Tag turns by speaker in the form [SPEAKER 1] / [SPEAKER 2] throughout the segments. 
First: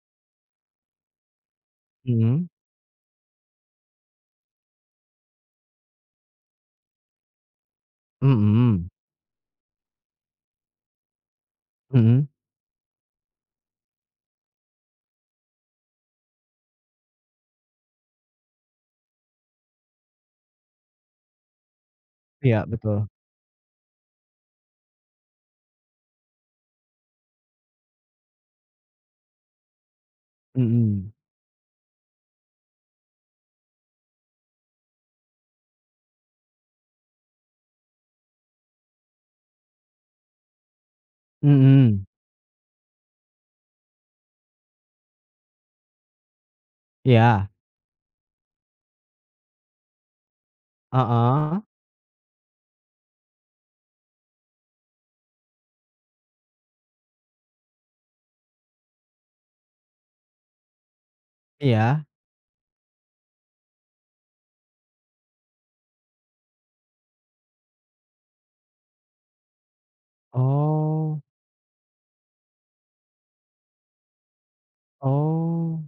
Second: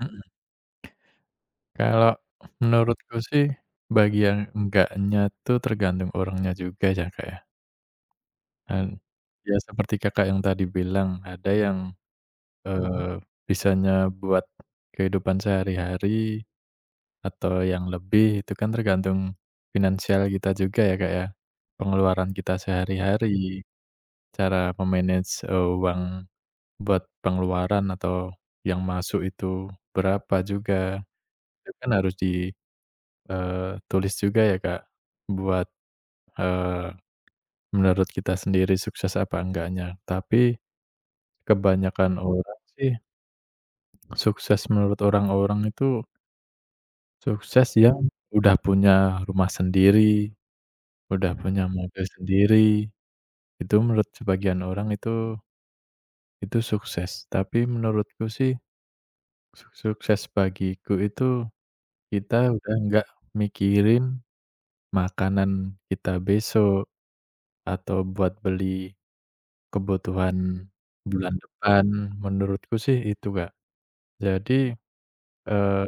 [SPEAKER 1] Mhm. Kalau
[SPEAKER 2] Mhm?
[SPEAKER 1] menurutku sih bagi yang enggaknya tuh tergantung orangnya juga ya, Kak, ya. Dan,
[SPEAKER 2] Mhm.
[SPEAKER 1] ya seperti Kakak yang tadi bilang ada yang,
[SPEAKER 2] Mhm.
[SPEAKER 1] eee, bisanya buat kehidupan sehari-hari atau yang lebih, itu kan tergantung finansial kita juga ya, Kak, ya. Pengeluaran kita
[SPEAKER 2] Iya, betul.
[SPEAKER 1] sehari-hari, cara me-manage uang buat pengeluaran atau yang masuk itu berapa juga,
[SPEAKER 2] Mhm.
[SPEAKER 1] itu kan harus di, eee, tulis juga ya, Kak, buat, eee, menurut kita sendiri sukses apa enggaknya. Tapi
[SPEAKER 2] Mhm.
[SPEAKER 1] kebanyakan orang sih sukses menurut orang-orang itu
[SPEAKER 2] Iya.
[SPEAKER 1] sukses yang udah punya rumah sendiri, udah
[SPEAKER 2] Heeh.
[SPEAKER 1] punya mobil sendiri, itu menurut sebagian orang itu itu sukses. Tapi menurutku sih, suk sukses bagiku itu
[SPEAKER 2] Iya.
[SPEAKER 1] kita udah enggak mikirin makanan kita besok, atau buat beli kebutuhan
[SPEAKER 2] Oh.
[SPEAKER 1] bulan depan. Menurutku sih itu, Kak. Jadi, eee,
[SPEAKER 2] Oh.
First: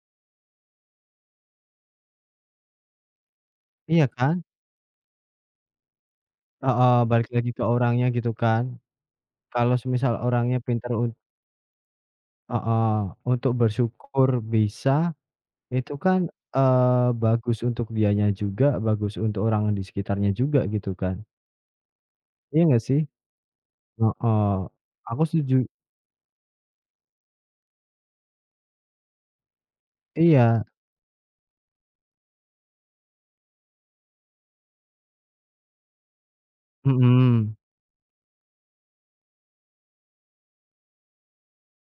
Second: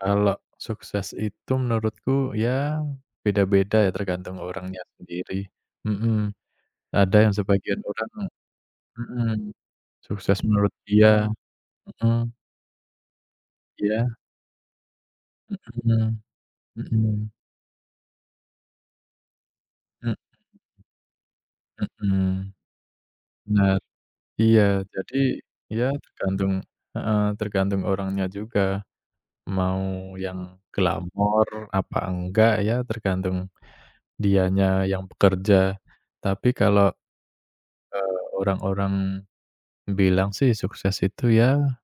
[SPEAKER 1] kalau sukses itu menurutku, ya beda-beda ya,
[SPEAKER 2] Iya
[SPEAKER 1] tergantung
[SPEAKER 2] kan?
[SPEAKER 1] orangnya sendiri. Mhm.
[SPEAKER 2] Heeh,
[SPEAKER 1] Ada
[SPEAKER 2] balik
[SPEAKER 1] yang
[SPEAKER 2] lagi ke
[SPEAKER 1] sebagian
[SPEAKER 2] orangnya,
[SPEAKER 1] orang
[SPEAKER 2] gitu, kan.
[SPEAKER 1] mhm,
[SPEAKER 2] Kalau semisal
[SPEAKER 1] sukses
[SPEAKER 2] orangnya
[SPEAKER 1] menurut
[SPEAKER 2] pintar un
[SPEAKER 1] dia Mhm.
[SPEAKER 2] Heeh, untuk
[SPEAKER 1] Iya.
[SPEAKER 2] bersyukur bisa, itu
[SPEAKER 1] Mhm.
[SPEAKER 2] kan, eee,
[SPEAKER 1] Mhm.
[SPEAKER 2] bagus untuk dianya juga, bagus untuk orang di
[SPEAKER 1] Mhm.
[SPEAKER 2] sekitarnya juga, gitu kan.
[SPEAKER 1] Mhm.
[SPEAKER 2] Iya, nggak sih?
[SPEAKER 1] Benar.
[SPEAKER 2] Heeh.
[SPEAKER 1] Iya. Jadi,
[SPEAKER 2] Aku setuju.
[SPEAKER 1] ya tergantung heeh, tergantung orangnya juga mau yang
[SPEAKER 2] Iya.
[SPEAKER 1] glamor apa enggak ya tergantung dianya yang bekerja. Tapi kalau,
[SPEAKER 2] Mhm.
[SPEAKER 1] eee, orang-orang bilang sih sukses itu ya